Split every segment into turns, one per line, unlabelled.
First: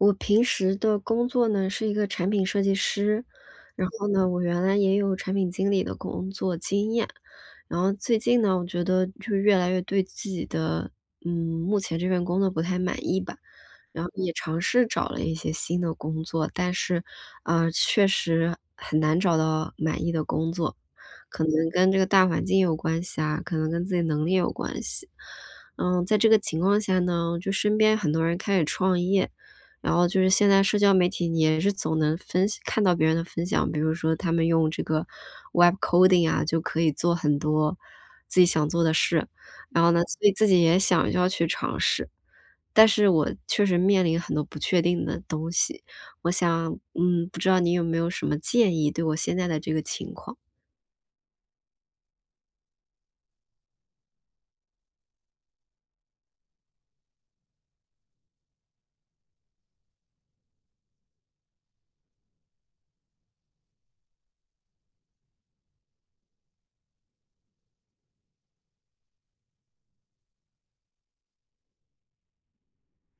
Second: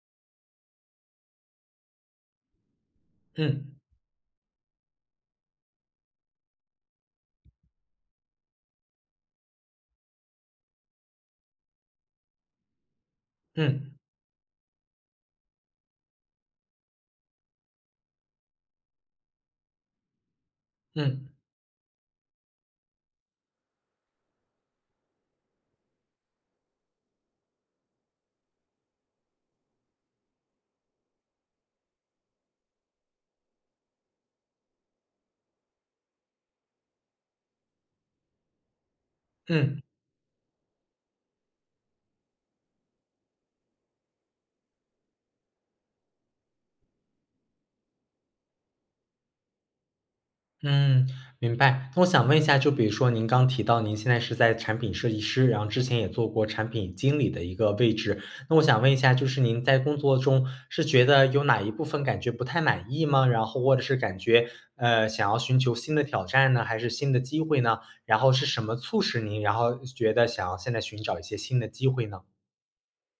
我平时的工作呢，是一个产品设计师，
嗯。
然后呢，我原来也有产品经理的工作经验。然后最近呢，我觉得就越来越对自己的呃，目前这份工作不太满意吧，
嗯。
然后也尝试找了一些新的工作，但是，呃，确实很难找到满意的工作，
嗯。
可能跟这个大环境有关系啊，可能跟自己能力有关系。呃，在这个情况下呢，就身边很多人开始创业，然后就是现在社交媒体也是总能分享看到别人的分享，比如说他们用这个 web coding 啊，就可以做很多自己想做的事。
嗯。
然后呢，所以自己也想要去尝试。但是我确实面临很多不确定的东西，我想嗯，不知道你有没有什么建议，对我现在的这个情况。
嗯，明白。那我想问一下，就比如说您刚提到您现在是在产品设计师，然后之前也做过产品经理的一个位置。那我想问一下，就是您在工作中是觉得有哪一部分感觉不太满意吗？然后或者是感觉，呃，想要寻求新的挑战呢？还是新的机会呢？然后是什么促使您然后觉得想要现在寻找一些新的机会呢？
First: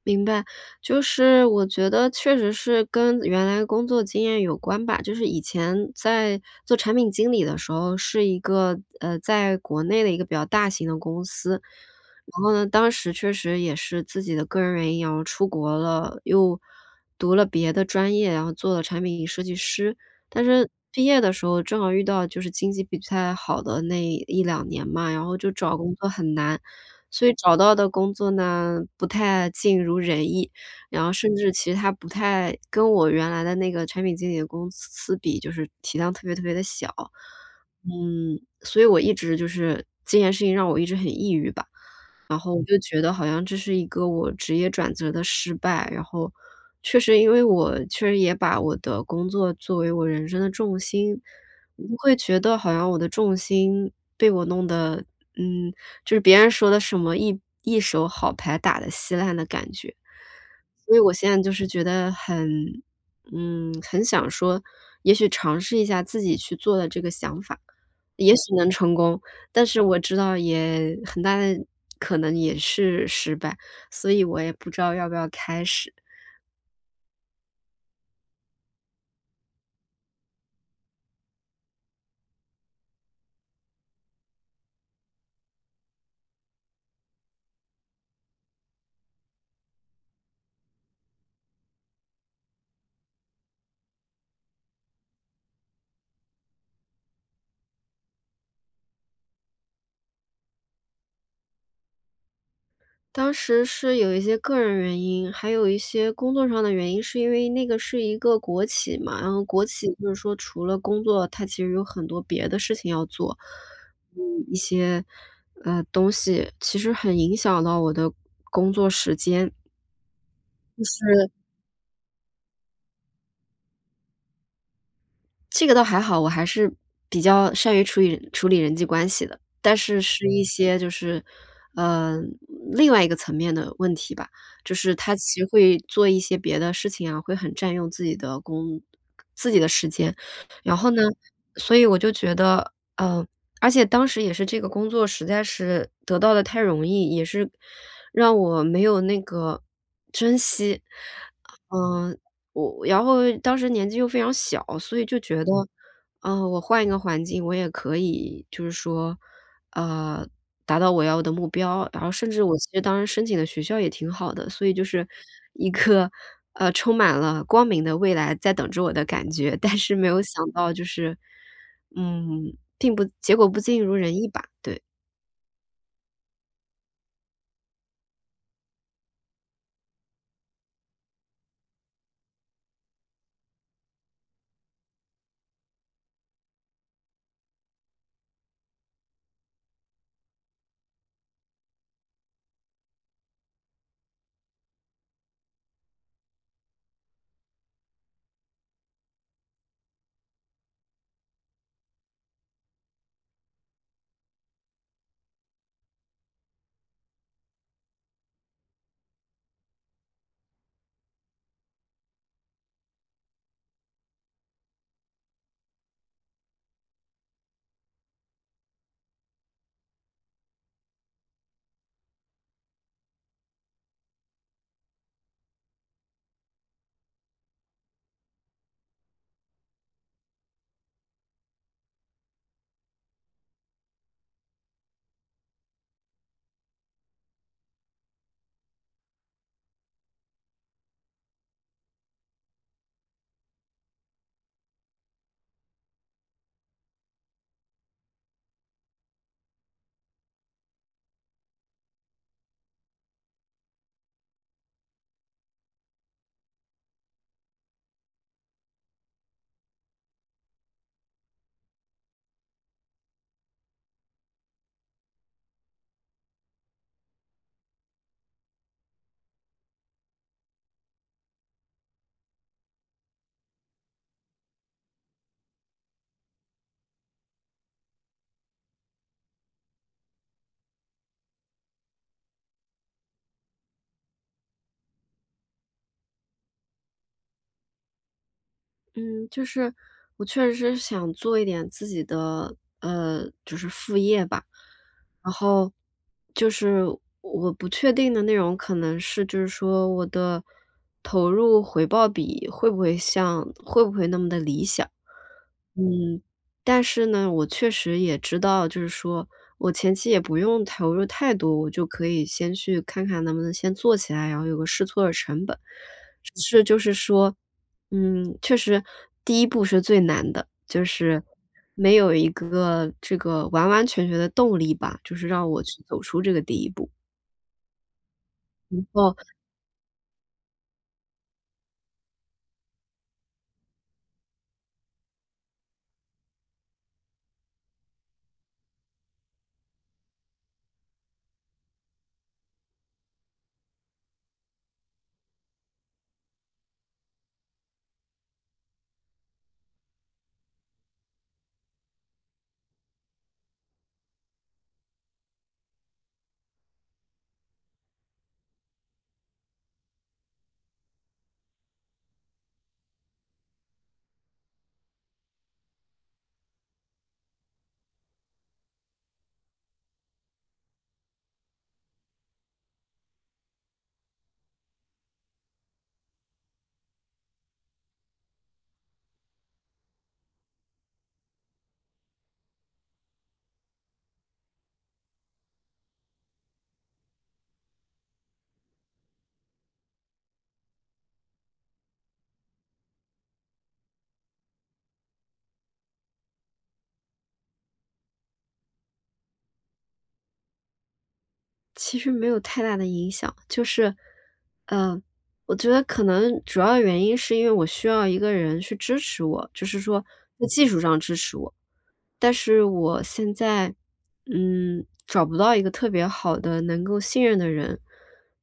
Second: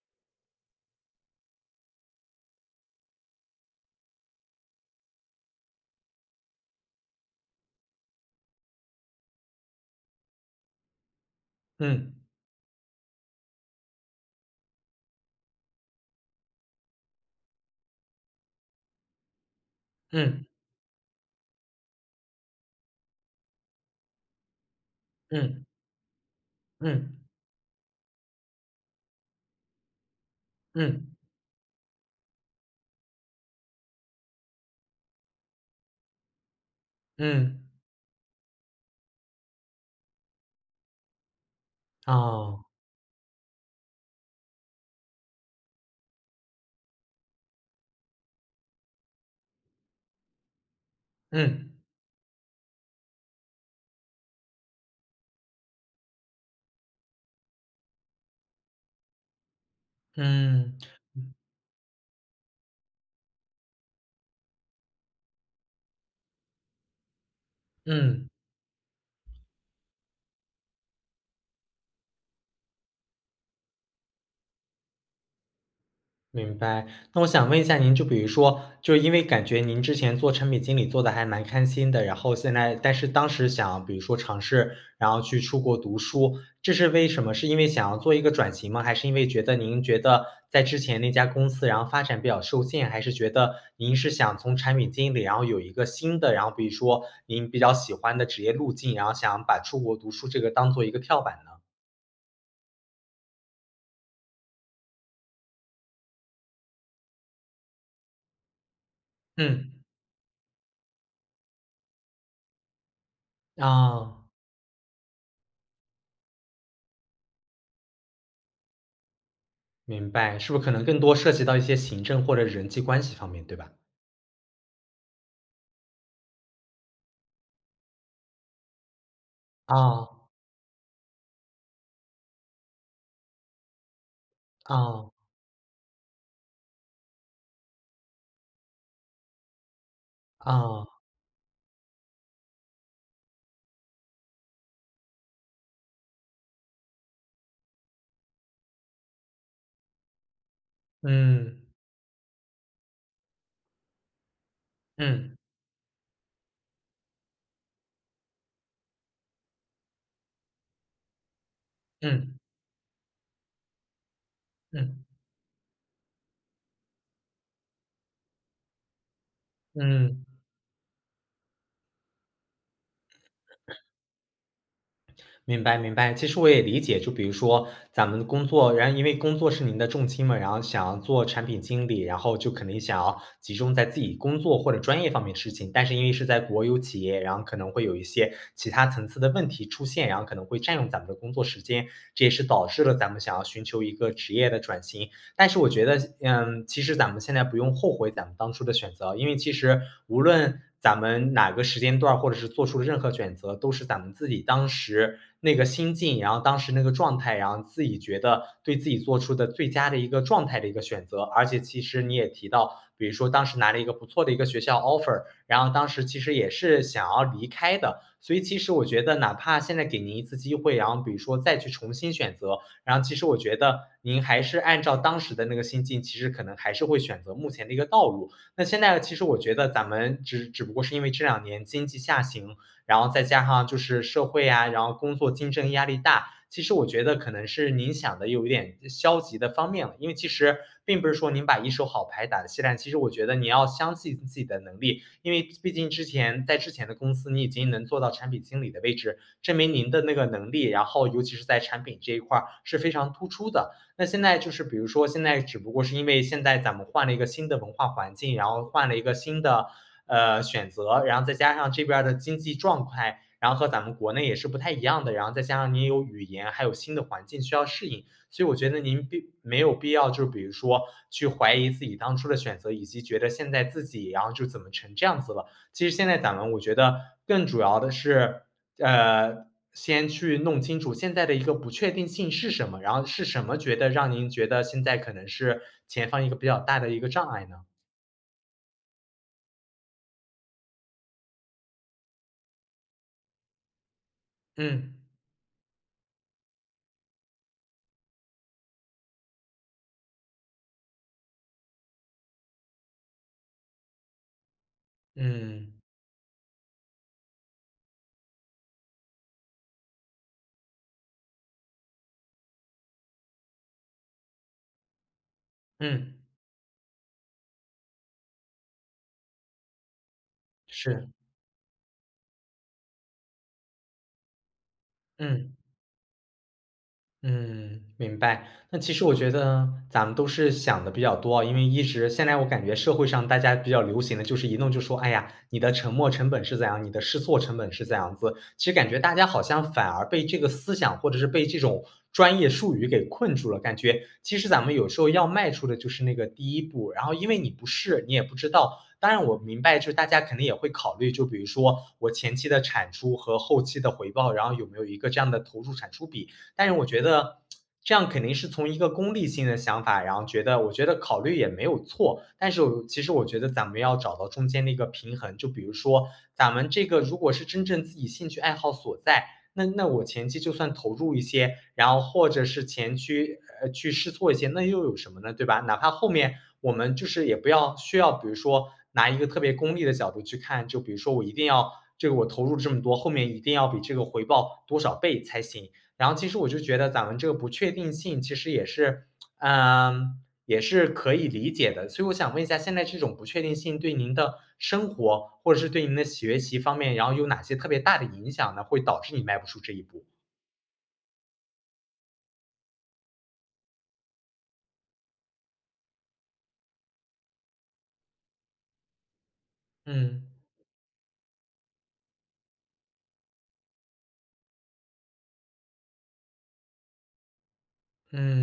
明白。就是我觉得确实是跟原来的工作经验有关吧，就是以前在做产品经理的时候是一个，呃，在国内的一个比较大型的公司，
嗯。
然后呢，当时确实也是自己的个人原因然后出国了，又读了别的专业，然后做了产品设计师。
嗯。
但是毕业的时候正好遇到就是经济不太好的那1-2年嘛，然后就
嗯。
找工作很难，
嗯。
所以找到的工作呢，不太尽如人意，然
嗯。
后甚至其它不太跟我原来的那个产品经理的公司比，就是体量特别特别地小。
嗯。
嗯，所以我一直就是这件事情让我一直很抑郁吧，然后我
哦。
就觉得好像这是一个我职业转折的失败，然后确实因为我确实也把我的工作作为我人生的重心，
嗯。
我会觉得好像我的重心被我弄得，嗯就是别人说的什么一一手好牌打得稀烂的感觉。
嗯。
所以我现在就是觉得很嗯，很想说，也许尝试一下自己去做的这个想法，
嗯。
也许能成功，但是我知道也很大的可能也是失败，所以我也不知道要不要开始。
明白。那我想问一下您，就比如说，就因为感觉您之前做产品经理做得还蛮开心的，然后现在但是当时想比如说尝试，然后去出国读书，这是为什么？是因为想要做一个转型吗？还是因为觉得您觉得在之前那家公司然后发展比较受限，还是觉得您是想从产品经理，然后有一个新的然后比如说您比较喜欢的职业路径，然后想把出国读书这个当做一个跳板呢？
当时是有一些个人原因，还有一些工作上的原因，是因为那个是一个国企嘛，然后国
嗯。
企就是说除了工作，它其实有很多别的事情要做，
啊。
一些，呃，东西，其实很影响到我的工作时间。
明白，是不是可能
就
更多
是
涉及到一些行政或者人际关系方面，对吧？
这个倒还好，我还是比较善于处理处理人际关系的，但是
啊。
是一些就是，呃，另外一个层面的问题吧，就是
啊。
它其实会做一些别的事情啊，会很占用自己的工自己的时间，然
啊。
后呢，所以我就觉得，呃而且当时也是这个工作实在是得到得太容易，也是让我没有那个珍惜。
嗯。
嗯，我然后当时年纪又非常小，所以就
嗯。
觉得，呃，我换一个环境我也可以就是说，呃，达到我要的目标，然后甚
嗯。
至我觉得当时申请的学校也挺好的，所以就
嗯。
是一颗，呃，充满了光明的未来在等着我的感觉。但是没有
嗯。
想到就是。嗯，并不结果不尽如人意吧，对。
明白明白。其实我也理解，就比如说咱们的工作然后因为工作是您的重心嘛，然后想要做产品经理，然后就可能想要集中在自己工作或者专业方面的事情。但是因为是在国有企业，然后可能会有一些其它层次的问题出现，然后可能会占用咱们的工作时间，这也是导致了咱们想要寻求一个职业的转型。但是我觉得嗯，其实咱们现在不用后悔咱们当当初的选择。因为其实无论咱们哪个时间段儿或者是做出任何选择，都是咱们自己当时那个心境，然后当时那个状态，然后自己觉得对自己做出的最佳的一个状态的一个选择。而且其实你也提到，比如说当时拿了一个不错的一个学校 Offer，然后当时其实也是想要离开的。所以其实我觉得哪怕现在给您一次机会，然后比如说再去重新选择，然后其实我觉得您还是按照当时的那个心境，其实可能还是会选择目前的一个道路。那现在呢其实我觉得咱们只只不过是因为这2年经济下行，然后再加上就是社会呀，然后工作竞争压力大。其实我觉得可能是您想得有一点呃，消极的方面了。因为其实并不是说您把一手好牌打得稀烂，其实我觉得你要相信自己的能力。因为毕竟之前在之前的公司，你已经能做到产品经理的位置，证明您的那个能力，然后尤其是在产品这一块儿是非常突出的。那现在就是比如说现在只不过是因为现在咱们换了一个新的文化环境，然后换了一个新的，呃，选择，然后再加上这边儿的经济状态，然后和咱们国内也是不太一样的，然后再加上您有语言，还有新的环境需要适应。所以我觉得您并没有必要就是比如说去怀疑自己当初的选择，以及觉得现在自己然后就怎么成这样子了。其实现在咱们我觉得更主要的是，呃，先去弄清楚现在的一个不确定性是什么，然后是什么觉得让您觉得现在可能是前方一个比较大的一个障碍呢？
嗯，就是我确实想做一点自己的，呃，就是副业吧。
嗯。
然后就是我我不确定的内容可能是就是说我的投入回报比会不会像会不会那么地理想。
嗯。
嗯，但是呢，我确实也知道就是说我前期也不用投入太多，我就可以先去看看能不能先做起来，然后有个试错儿的成本。
嗯。
只是就是说，嗯，确实第一步是最难的，就
是。
是没有一个这个完完全全的动力吧，就是让
嗯。
我去走出这个第一步。
嗯，明白。但
不
其实我
过
觉得咱们都是想得比较多哦，因为一直现在我感觉社会上大家比较流行的，就是一动就说：“哎呀，你的沉没成本是怎样？你的试错成本是怎样子？”其实感觉大家好像反而被这个思想或者是被这种专业术语给困住了，感觉其实咱们有时候要迈出的就是那个第一步，然后因为你不试，你也不知道。当然我明白就是大家肯定也会考虑，就比如说，我前期的产出和后期的回报，然后有没有一个这样的投入产出比。但是我觉得 这样肯定是从一个功利性的想法，然后觉得我觉得考虑也没有错，但是我又其实我觉得咱们要找到中间的一个平衡。就比如说咱们这个如果是真正自己兴趣爱好所在，那那我前期就算投入一些，然后或者是前期，呃，去试错一些，那又有什么呢，对吧？哪怕后面我们就是也不要需要比如说拿一个特别功利的角度去看，就比如说我一定要这个我投入这么多，后面一定要比这个回报多少倍才行。然后其实我就是觉得咱们这个不确定性，其实也是 嗯，也是可以理解的。所以我想问一下，现在这种不确定性对您的生活，或者是对您的学习方面，然后有哪些特别大的影响呢？会导致你迈不出这一步。
其实没有太大的影响，就是，嗯，我觉得可能主要原因是因为我需要一个人去支持我，就是说
嗯。
在技术上支持我。但是我现在，嗯，找不到一个特别好的能够信任的人。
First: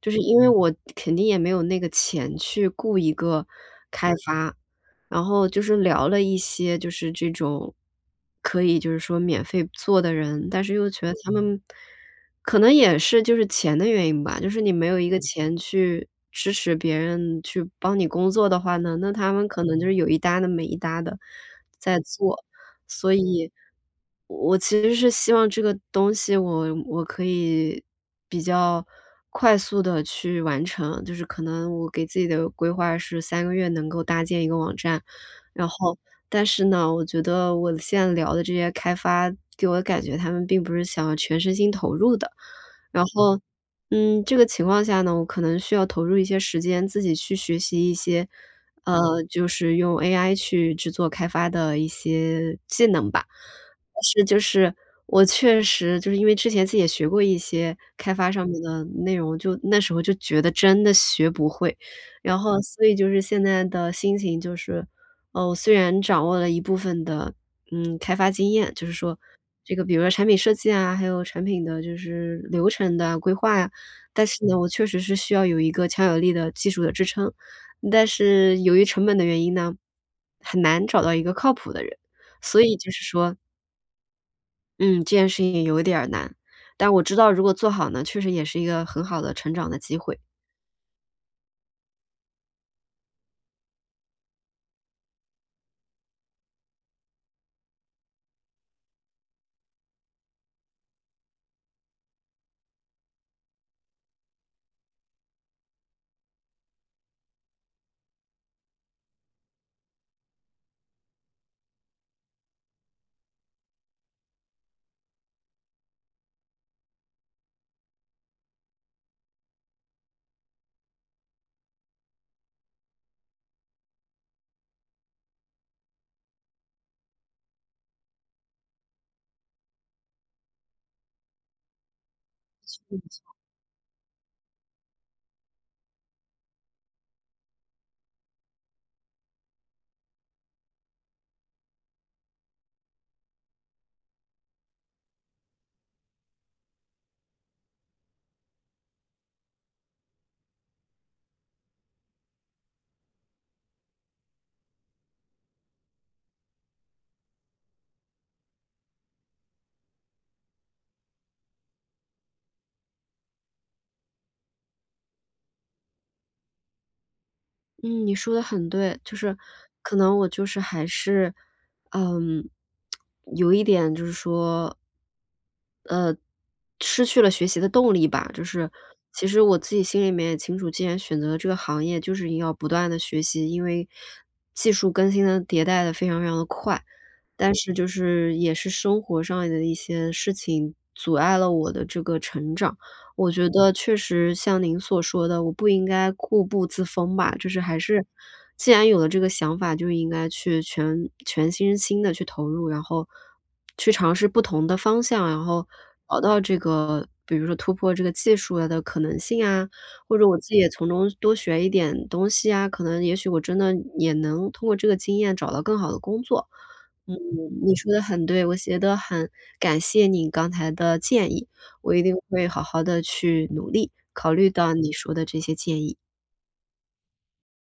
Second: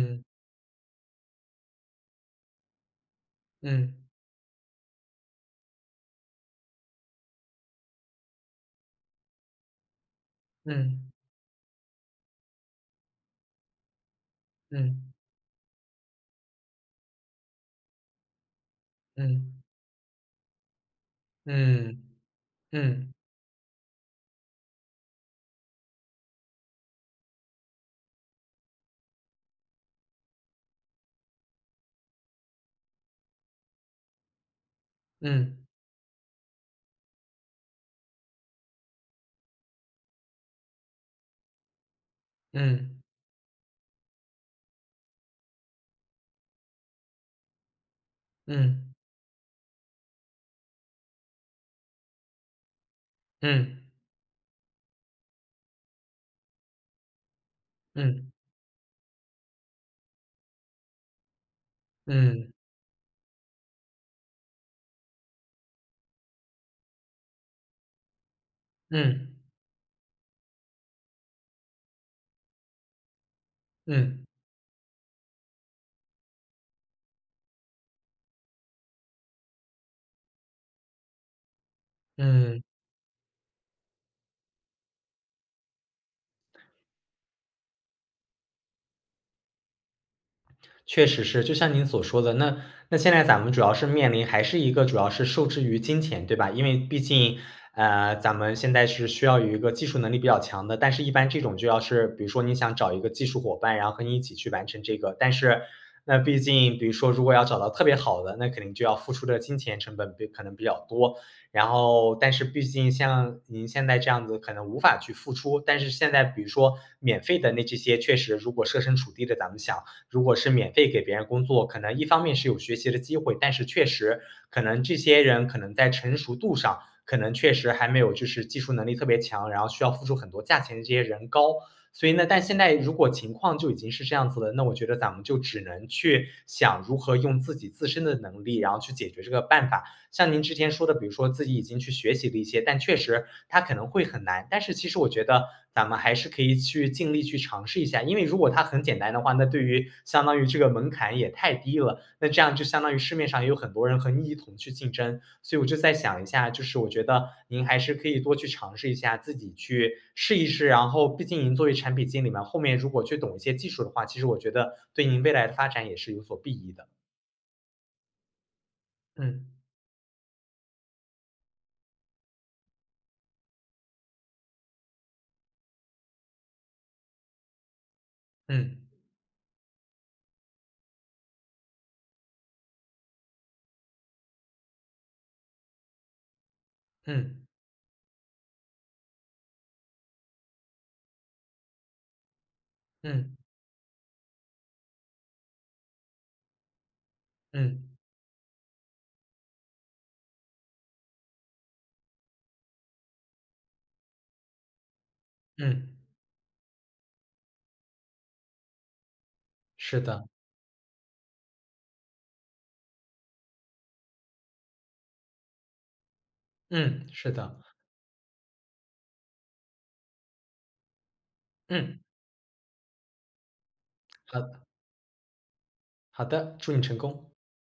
就是因为我肯定也没有那个钱去雇一个
嗯。
开发。然后就是聊了一些就是这种，可以就是说免费做的人，但是又觉
嗯。
得他们可能也是就是钱的原因吧，就是你没有一
嗯
个钱去支持别人去帮你工作的话呢，那他们
嗯。
可能就有一搭地没一搭地，在
嗯，
做。所
嗯。
以，我其实是希望这个东西我我可以，比较快速地去完成，就是可能我给自己的规划是3个月能够搭建一个网站。
嗯。
然后，但是呢，我觉得我现在聊的这些开发给我的感觉他们并不是想要全身心投入的。
嗯。
然后，嗯，这个情况下呢，我可能需要投入一些时间自己去学习一些，
嗯。
呃，就是用 AI 去制作开发的一些技能吧。
嗯。
但是就是，我确实就是因为之前自己也学过一些开
嗯。
发上面的内容，就，那时候就觉得真的学不会。然
嗯。
后所以就是现在的心情就是，呃，我虽然掌握了一部分的，嗯，开发经验，就是说
嗯。
这个比如说产品设计啊，还有产品的就是流程的规划呀。
嗯。
但是呢，我确实是需要有一个强有力的技术的支撑。但是由于成本的原因呢，很难找到一个靠谱的人，
嗯。
所以就是说嗯，这件事情有点儿难。但我知道如果做好呢，确实也是一个很好的成长的机会。
确实是，就像您所说的，那那现在咱们主要是面临还是一个主要是受制于金钱，对吧？因为毕竟，呃，咱们现在是需要有一个技术能力比较强的，但是一般这种就要是比如说您想找一个技术伙伴，然后和您一起去完成这个，但是那毕竟比如说如果要找到特别好的，那肯定就要付出的金钱成本比可能比较多。然后但是毕竟像您现在这样子可能无法去付出，但是现在比如说免费的那这些确实如果设身处地的咱们想，如果是免费给别人工作，可能一方面是有学习的机会，但是确实可能这些人可能在成熟度上，可能确实还没有就是技术能力特别强，然后需要付出很多价钱的这些人高。所以呢，但现在如果情
[unintelligible]
况就已经是这样子了，那我觉得咱们就只能去想如何用自己自身的能力，然后去解决这个办法。像您之前说的，比如说自己已经去学习了一些，但确实它可能会很难，但是其实我觉得咱们还是可以去尽力去尝试一下。因为如果它很简单的话，那对于相当于这个门槛也太低了，那这样就相当于市面上也有很多人和你一同去竞争。所以我就再想一下，就是我觉得您还是可以多去尝试一下，自己去试一试，然后毕竟您作为产品经理嘛，后面如果去懂一些技术的话，其实我觉得对您未来的发展也是有所裨益的。
嗯，你说得很对，就是
嗯。
可能我就是还是，嗯，有一点就是说呃，失去了学习的动力吧。就是，
嗯。
其实我自己心里面也清楚，既然选择了这个行业就是一定要不断地学习。因为，技术更新得迭代得非常非常地快。
嗯。
但是就是也是生活上的一些事情，阻碍了我的这个成长。我
嗯
觉得确实像您所说的，我不应该固步自封吧。就是还
嗯。
是，既然有了这个想法，就应该去全全身心地去投入，然后，去尝试不同的方向，然后
嗯。
熬到这个比如说突破这个技术，呃，的可能性啊，
是
或
的。
者我自己也从中多学一点东西啊，可能也许我真的也能通过这个经验找到更好的工作。
嗯，
嗯，
是的。
你说得很对，我觉得很感谢你刚才的建议，我
嗯。
一定会好好地去努力，考
好
虑
的。
到你说的这些建议。
好的，祝你成功。